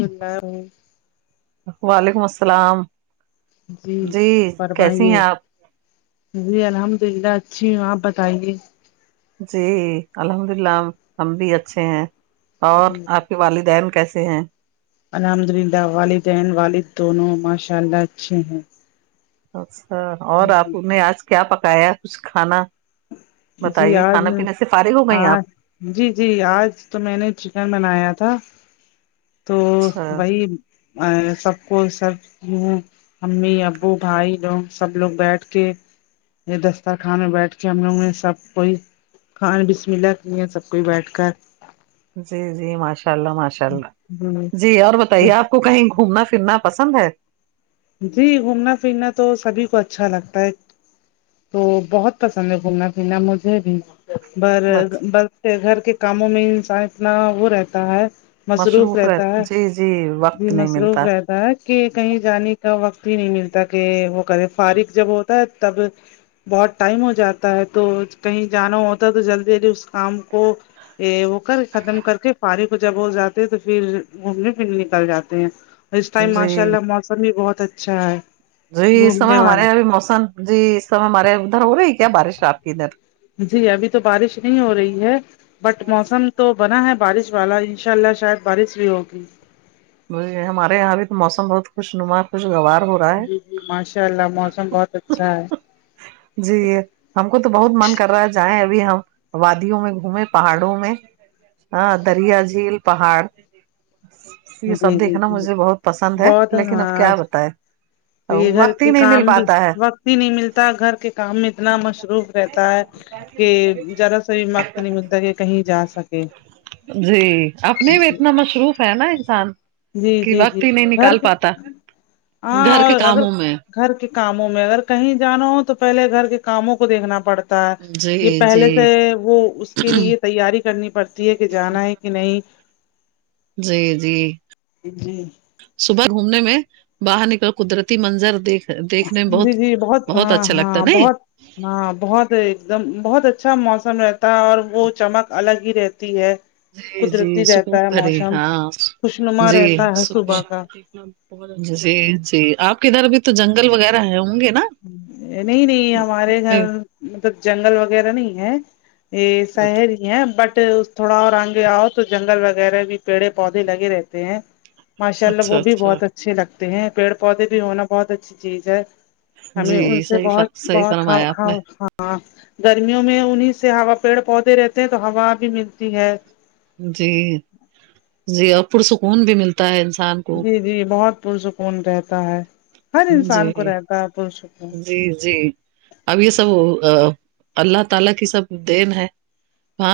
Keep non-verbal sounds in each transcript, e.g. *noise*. اللہ وعلیکم اسلام جی کیسی فرمائیے ہیں آپ جی الحمد اللہ اچھی ہوں آپ بتائیے جی الحمد اللہ ہم بھی اچھے ہیں اور جی آپ کے والدین کیسے ہیں الحمد اللہ والدین والد دونوں ماشاء اللہ اچھے ہیں اچھا اور آپ نے آج کیا پکایا کچھ کھانا جی بتائیے آج کھانا میں پینے سے فارغ ہو گئیں آپ آج جی جی آج تو میں نے چکن بنایا تھا تو اچھا وہی ا سب کو سب ہ امی ابو بھائی بہن سب لوگ بیٹھ کے یہ دسترخان میں بیٹھ کے ہم لوگ سب کوئی کھائے بسم اللہ کیجئے سب کوئی بیٹھ کر جی جی ماشاء اللہ ماشاء اللہ جی اور بتائیے کر آپ کو کہیں گھومنا پھرنا پسند ہے جی گھومنا پھرنا تو سبھی کو اچھا لگتا ہے تو بہت پسند ہے گھومنا پھرنا مجھے بھی پر اچھا، بس پھر گھر کے کاموں میں انسان اتنا وہ رہتا ہے مصروف رہ رہتا ہے جی جی جی وقت نہیں مصروف ملتا رہتا ہے کہ کہیں جانے وقت ہی نہیں ملتا کہ وہ کرے فارغ جب ہوتا ہے تب بہت ٹائم ہو جاتا ہے تو کہیں جانا ہوتا ہے تو جلدی جلدی اس کام کو یہ وہ کر ختم کر کے فارغ کو جب وہ جاتے ہیں تو پھر گھومنے پھرنے نکل جاتے ہیں اس ٹائم جی ماشاء اللہ موسم بھی بہت اچھا ہے جی سمے گھومنے ہمارے ابھی والا موسم جی سمے ہمارے ادھر ہو رہی ہے کیا بارش ہے آپ کی ادھر جی ابھی تو بارش نہیں ہو رہی ہے بٹ موسم تو بنا ہے بارش والا انشاء اللہ شاید بارش بھی ہوگی ہمارے یہاں بھی تو موسم بہت خوش نما خوش گوار ہے جی جی ماشاء اللہ موسم بہت اچھا ہے جی ہم کو تو بہت من کر رہا ہے جائیں ابھی ہم وادیوں میں گھومے پہاڑوں میں ہ دریا جھیل پہاڑ یہ جی سب جی دیکھنا جی مجھے بہت پسند ہے بہت لیکن اب ہار کیا بتائے یہ گھر وقت ہی کے نہیں مل کام بھی پاتا ہے وقت ہی نہیں ملتا گھر کے کام میں اتنا مصروف رہتا ہے کہ زیاد صحی مقت نہیں ملتا کہ کہیں جا سکے جی اپنے جی بھی اتنا مصروف ہے نا انسان جی کہ جی جی وقت ہی نہیں گھر نکال کے پاتا گھر ہاں کے اور اگر کاموں میں گھر کے کاموں میں اگر کہیں جانا ہو تو پہلے گھر کے کاموں کو دیکھنا پڑتا جی یہ جی پہلے سے وہ اس کے لیے تیاری کرنی پڑتی ہے کہ جانا ہے کہ نہیں جی جی جی صبح گھومنے میں باہر نکل قدرتی منظر دیکھ دیکھنے میں جی بہت جی بہت ہاں اچھا لگتا ہے ہاں نئی بہت ہاں بہت ایک دم بہت اچھا موسم رہتا ہے اور وہ چمک الگ ہی رہتی ہے جی جی قدرتی سکون رہتا ہے بھری موسم ہاں خوشنما جی رہتا ہے سکون صبح کا جی جی آپ کے ادھر بھی تو جنگل وغیرہ ہے ہوں گے نا نہیں نہیں ہمارے گھر نہیں، مطلب جنگل وغیرہ نہیں ہے یہ شہر ہی ہے بٹ تھوڑا اور آگے آؤ تو جنگل وغیرہ بھی پیڑے پودے لگے رہتے ہیں ماشاء اللہ وہ بھی بہت اچھا اچھے لگتے ہیں پیڑ پودے بھی ہونا بہت اچھی چیز ہے ہمیں جی ان سے صحیح فر بہت صحیح بہت ہؤؤ فرمایا آپ نے ہاں گرمیوں میں انہی سے ہا پیڑ پودے رہتے ہیں تو ہوا بھی ملتی ہے جی جی اور پرسکون بھی ملتا ہے انسان کو جی جی بہت پرسکون رہتا ہے ہر جی انسان کو رہتا ہے پرسکون جی جی اب یہ سب اللہ تعالی کی سب دین ہے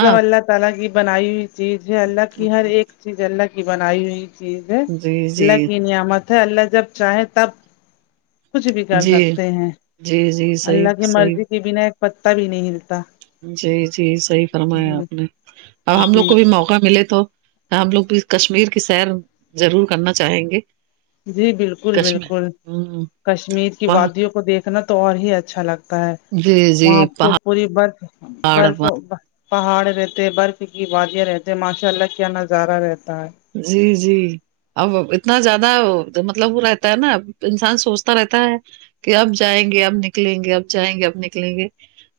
سب اللہ تعا لی کی بنائی ہوئی چیز ہے اللہ کی ہر ایک چیز اللہ کی بنائی ہوئی چیز ہے جی جی اللہ کی نعمت ہے اللہ جب چاہے تب کچھ بھی کر جی سکتے ہیں جی جی صحیح اللہ کی صحیح مرضی کے بنا ایک پتا بھی نہیں ہلتا جی جی صحیح فرمایا آپ نے اب ہم لوگ جی کو بھی موقع موقع ملے تو ہم لوگ بھی کشمیر کی سیر ضرور کرنا چاہیں گے جی بالکل کشمیر بالکل ہوں کشمیر کی وہاں وادیوں کو دیکھنا تو اور ہی اچھا لگ تا ہے جی وہاں جی تو پوری برف پہاڑ برف وہاں پہاڑ رہتے برف کی وادیاں رہتی ہیں ماشاء اللہ کیا نظارہ رہتا ہے جی جی اب اتنا زیادہ مطلب وہ رہتا ہے نا انسان سوچتا رہتا ہے کہ اب جائیں گے اب نکلیں گے اب جائیں گے اب نکلیں گے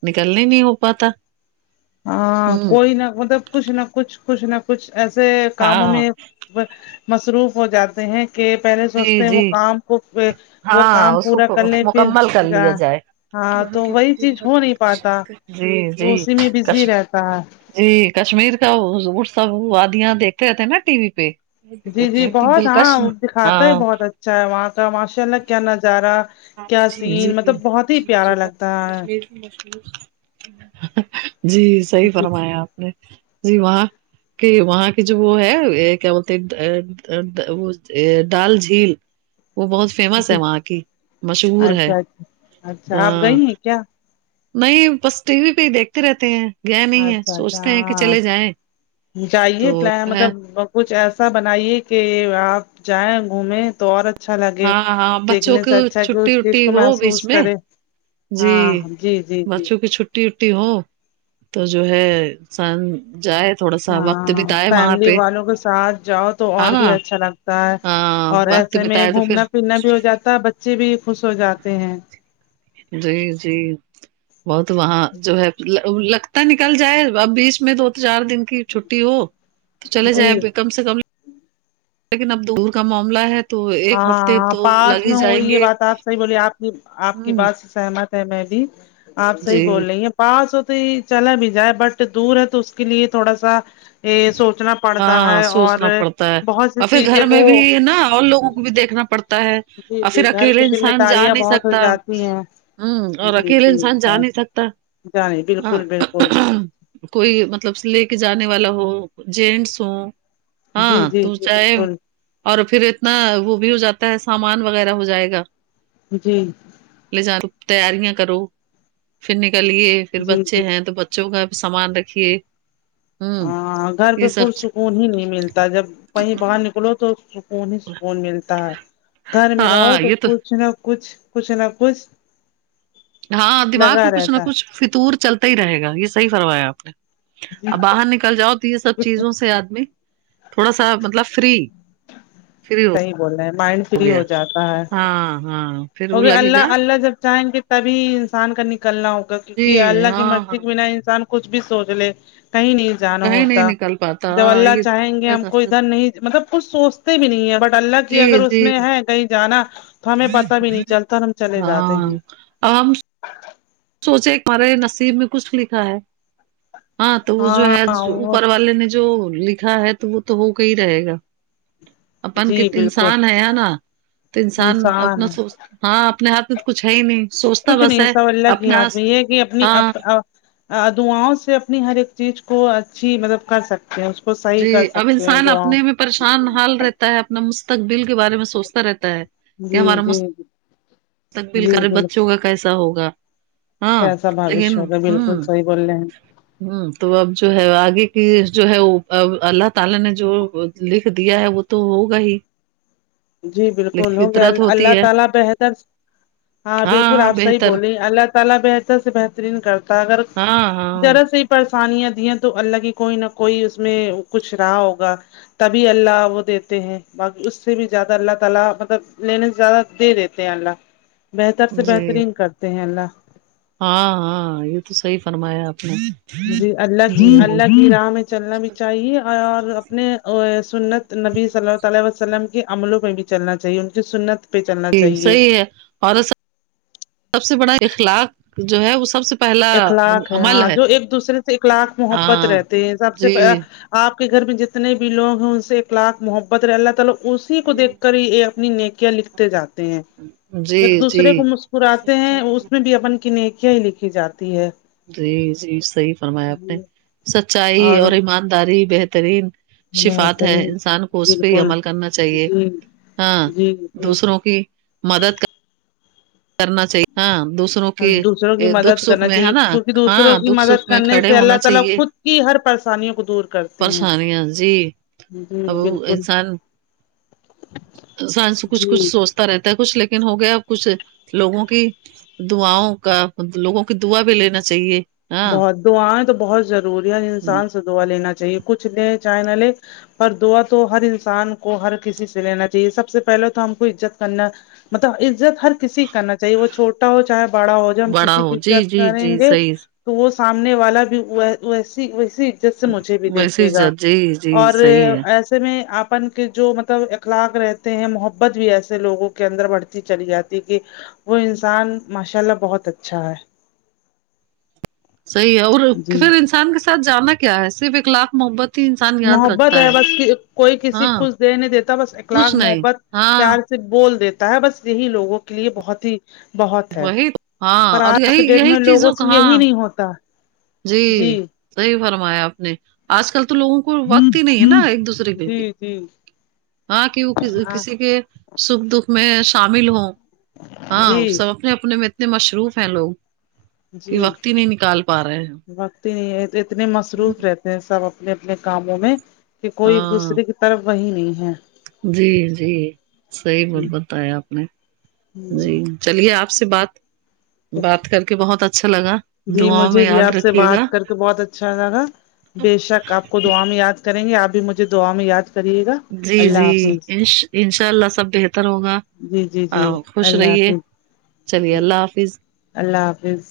نکلنے نہیں ہو پاتا ہاں ہوں کوئی نہ مطلب کچھ نہ کچھ کچھ نہ کچھ ایسے کاموں ہاں میں مصروف ہو جاتے ہیں کہ پہلے جی سوچتے ہیں وہ جی کام وہ ہاں کام اس پورا کو کر لیں پھر مکمل کر جا لیا جائے ہاں تو وہی چیز ہو نہیں پاتا ہیں. جی تو جی اسی میں بزی کشمیر رہتا ہے جی کشمیر کا وہ سب وادیاں دیکھتے رہتے ہے نا ٹی وی پہ جی جی اتنی اتنی بہت ہاں دلکش دکھاتا ہے ہاں بہت اچھ چے وہاں کا ماشاء اللہ کیا نظارہ کیا جی سین مطلب بہت ہی پیارا لگتا ہے جی صحیح فرمایا آپ نے جی وہاں کہ وہاں کی جو وہ ہے اے کیا بولتےاے وہ ڈل جھیل وہ بہت فیمس جی ہے وہاں کی مشہور ہے اچھا اچھا اچھا آپ ہاں گئی ہیں کیا نہیں بس ٹی وی پہ ہی دیکھتے رہتے ہیں گے نہیں ہے اچھا اچھا سوچتے ہیں کہ ہاں چلے جائیں جائیے تو پلان جو ہے مطلب کچھ ایسا بنائیے کہ آپ جائیں گھومیں تو اور اچھا لگے ہاں ہاں بچوں دیکھنے کی سے اچھا کہ چھٹی اس چیز وٹی کو ہو بیچ محسوس میں کرے جی ہاں جی جی جی بچو ں کو چھٹی وٹی ہو تو جو ہے انسان جائے تھوڑا سا وقت ہاں بتائے وہاں فیملی پہ والوں کے ساتھ جاؤ تو ہے اور نا بھی اچھا لگتا ہے ہاں اور وقت ایسے میں بتائے تو پھر گھومنا پھرنا بھی ہو جاتا ہے بچے بھی خوش ہو جاتے ہیں جی جی بہت وہاں جو ہے لگتا نکل جائے اب بیچ میں دو چار دن کی چھٹی ہو تو چلے جی جائے کم سے کم لیکن اب دور کا معاملہ ہے تو ایک ہفتے ہاں تو پاس لگ ہی میں ہو جائیں رہی یہ گے بات آپ صحیح بولیے آپ کی ہ بات سے سہمت ہے میں بھی آپ جی صحیح بول رہی ہے پاس ہو توای چلا بھی جائے بٹ دور ہے تو اس کے لیے تھوڑا سا یہ سوچنا پڑتا ہاں ہے اور سوچنا پڑتا ہے بہت سی اور پھر گھر چیزیں کو میں بھی نا اور لوگوں کو بھی دیکھنا پڑتا ہے جی اور پھر جی گھر اکیلے کی ذمہ انسان جا داریاں نہیں بہت ہو سکتا جاتی ہیں ہوں اور اکیلے انسان جا نہیں سکتا جانی ہاں بالکل بالکل کوئی مطلب لے کے جانے والا ہو جینٹس ہوں جی ہاں جی تو جی چاہے بالکل اور پھر اتنا وہ بھی ہو جاتا ہے سامان وغیرہ ہو جائے گا جی لے جا تیاریاں کرو پھر نکل گئے گیے پھر جی بچے جی ہیں تو بچوں کا بھی سامان رکھیے ہوں ہاں گھر پہ یہ پر سب سکون ہی نہیں ملتا جب کہیں باہر نکلو تو سکون ہی سکون ملتا ہے گھر میں رہو ہاں تو یہ کچھ نہ کچھ کچھ نہ کچھ ہاں دماغ لگا میں کچھ نہ رہتا ہے کچھ فتور چلتا ہی رہے گا یہ صحیح فرمایا آپ نے ا ب باہر نکل جاؤ تو یہ سب چیزوں سے آدمی تھوڑا سا مطلب فری فری ہو صحیح بول رہے ہیں مائنڈ فری گیا ہو جاتا ہے ہاں ہاں پھر وہ لگے گا اللہ اللہ جب چاہیں گے تبھی انسان کا نکلنا ہوگا کیونکہ جی اللہ کی ہاں ہاں مرضی کے بنا انسان کچھ بھی سوچ لے کہیں نہیں جانا نہیں نہیں ہوتا نکل پاتا جب اللہ یہ چاہیں گے ہم تک کو اثر- ادھر نہیں مطلب کچھ سوچتے بھی نہیں ہے بٹ اللہ کی جی اگر اس جی میں ہے کہیں جانا تو ہمیں پتا بھی نہیں چلتا ہم چلے جاتے ہیں آامش *unintelligible* سوچے کرے نصیب میں کچھ لکھا ہے ہاں تو وہ جو ہےجو اوپر والے نے جو لکھا ہے تو وہ تو ہو کر ہی رہے گا اپن ک جی بالکل انسان ہے یا نا تو انسان اپنا سوچ ہاں اپنے ہاتھ تو کچھ ہے ہی نہیں سوچتا کچھ بس نہیں ہے سب اللہ کے ہی اپنا ہاتھ میں یہ ہے کہ اپنی اپ ہاں اپ دعاؤں سے اپنی ہر ایک چیز کو اچھی مطلب کر سکتے اس کو صحیح جی کر اب سکتے ہیں انسان دعاوں اپنے میں پریشان حال رہتا ہے اپنا مستقبل کے بارے میں سوچتا رہتا ہے کہ جی ہمارا م جی مستقبیل جی کرے بالکل بچوں کا کیسا ہوگا ہاں کیسا لیکن بھوشیہ ہوگا بالکل ہوں صحیح بول رہے ہیں ہ تو اب جو ہے آگے کی جو ہے وہ اب اللہ تعالی نے جو لکھ دیا ہے وہ تو ہوگا ہی جی لیکن بالکل ہو گیا ال فطرت ہوتی اللہ ہے تعالی بہتر ہاں بالکل آپ صحیح بولی ہے اللہ تعالی بہتر سے بہترین کرتا ہے اگر ہوں ہوں طرح سے ہی پریشانیاں دی تو اللہ کی کوئی نہ کوئی اس میں کچھ رہا ہوگا تبھی اللہ وہ دیتے ہیں باقی اس سے بھی زیادہ اللہ تعالی مطلب لینے سے زیادہ دے دیتے ہیں اللہ بہتر سے جی بہترین کر ہیں اللہ ہاں ہاں یہ تو صحیح فرمایا آپ نے جی اللہ کی جی اللہ کی راہ میں چلنا بھی چاہیے اور اپنے ا سنت نبی صلیلہ تعالی وسلم کے عملوں پہ بھی چلنا چاہیے ان کی سنت پہ چلنا جی چاہیے صحیح ہے اور سب سے بڑا اخلاق جو ہے وہ سب سے پہلا اخلاق ہے ہاں جو ایک دوسرے سے اخلاق محبت ہاں رہتے ہیں سب سے جی پہ آپ کے گھر میں جتنے بھی لوگ ہیں ان سے ایک لاکھ محبت وا اللہ تعال اسی کو دیکھ کر ہی یہ اپنی نیکیاں لکھتے جاتے ہیں جی ایک دوسرے کو جی مسکراتے ہیں اس میں بھی اپن کی نیکیا ہی لکھی جاتی ہے جی جی صہی فرمایا آپ نے جی سچائی اور ایمانداری بہترین شفات ہے بہترین انسان کو اس پہ ہی بالکل عمل کرنا چاہیے جی ہاں جی جی دوسروں کی مدد کر کرنا چاہیے ہاں دوسر دوسروں کی مدد کرنا چاہیے کیونکہ دوسروں ہاں کی دکھ مدد سکھ میں کرنے کھڑے سے ہونا اللہ تعالی خود کہ ہر پریشانیوں کو دور کرت پریشانییاں جی اب بالکل انسان انسان سے کچھ جی کچھ سوچ تا رہتا ہے کچھ لیکن ہو گیا اب کچھ لوگوں کی دعاؤں کا لوگوں کی دعا بھی لینا چاہیے ہاں بہت دعایں تو بہت ضروری ہے انسان سے دعا لینا چاہیے کچھ لے چاہے نہ لے پر دعا تو ہر انسان کو ہر کسی سے لینا چاہیے سب سے پہلے تو ہم کو عزت کرنا مطلب عزت ہر کسی کی کرنا چاہیے وہ چھوٹا ہو چاہے بڑا ہو جو ہم بڑا کسی کی ہو جی عزت جی کریں جی گے صحیح تو وہ سامنے والا بھی ویسی ویسی جس سے مجھے بھی ویسے دیکھے گا جی جی اور صحیح ہے ای اس میں آپن کے جو مطلب اخلاق رہتے ہیں محبت جو ایسے لوگوں کے اندر بڑھتی چلی جاتی کہ وہ انسان ماشاء اللہ بہت اچھا ہے صحیح ہے اور جی پھر انسان کے ساتھ جانا کیا ہے صرف اخلاق محبت ہی انسان یاد محبت رکھتا ہے بس کوئی کسی ہاں کچھ دے نہیں دیتا بس کچھ اخلاق نہیں محبت ہاں پیار بول دیتا ہے بس یہی لوگوں کے لیے بہت ہی بہت ہے وہی پر ہاں اور آج کے یہی ڈیٹ یہی میں لوگوں چیزوں کا سے یہی ہاں نہیں ہوتا جی جی صحیح صحی فرمایا آپ نے آج کل تو لوگوں کے کو وقت ہی نہیں ہے نا ایک دوسرے کے جی جی ہاں کیونکہ وہ ہاں کسی کے سکھ دکھ میں شامل ہوں ہاں جی سب اپنے اپنے میں مصروف ہیں لوگ کہ جی وقت ہی نہیں نکال پا رہے ہیں وقت ہی نہیں ہے اتنے مصروف رہتے ہیں سب اپنے اپنے کاموں میں کہ کوئی ایک ہاں دوسرے کے تر وہی نہیں ہے جی جی صحیح جی بتایا آپ نے جی چلیے آپ سے بات ہ بات کر کے بہت اچھا لگا دعاؤ میں یاد رکھیے گا تو بہت اچھا لگا بے شک آپ کو دعا میں یاد کریں گے آپ بھی مجھے دعا میں یاد کریے گا جی اللہ جی حافظ انشاء اللہ سب بہتر ہوگا جی جی ہاں جی خوش اللہ رہیے حافظ چلیے جی اللہ حافظ اللہ حافظ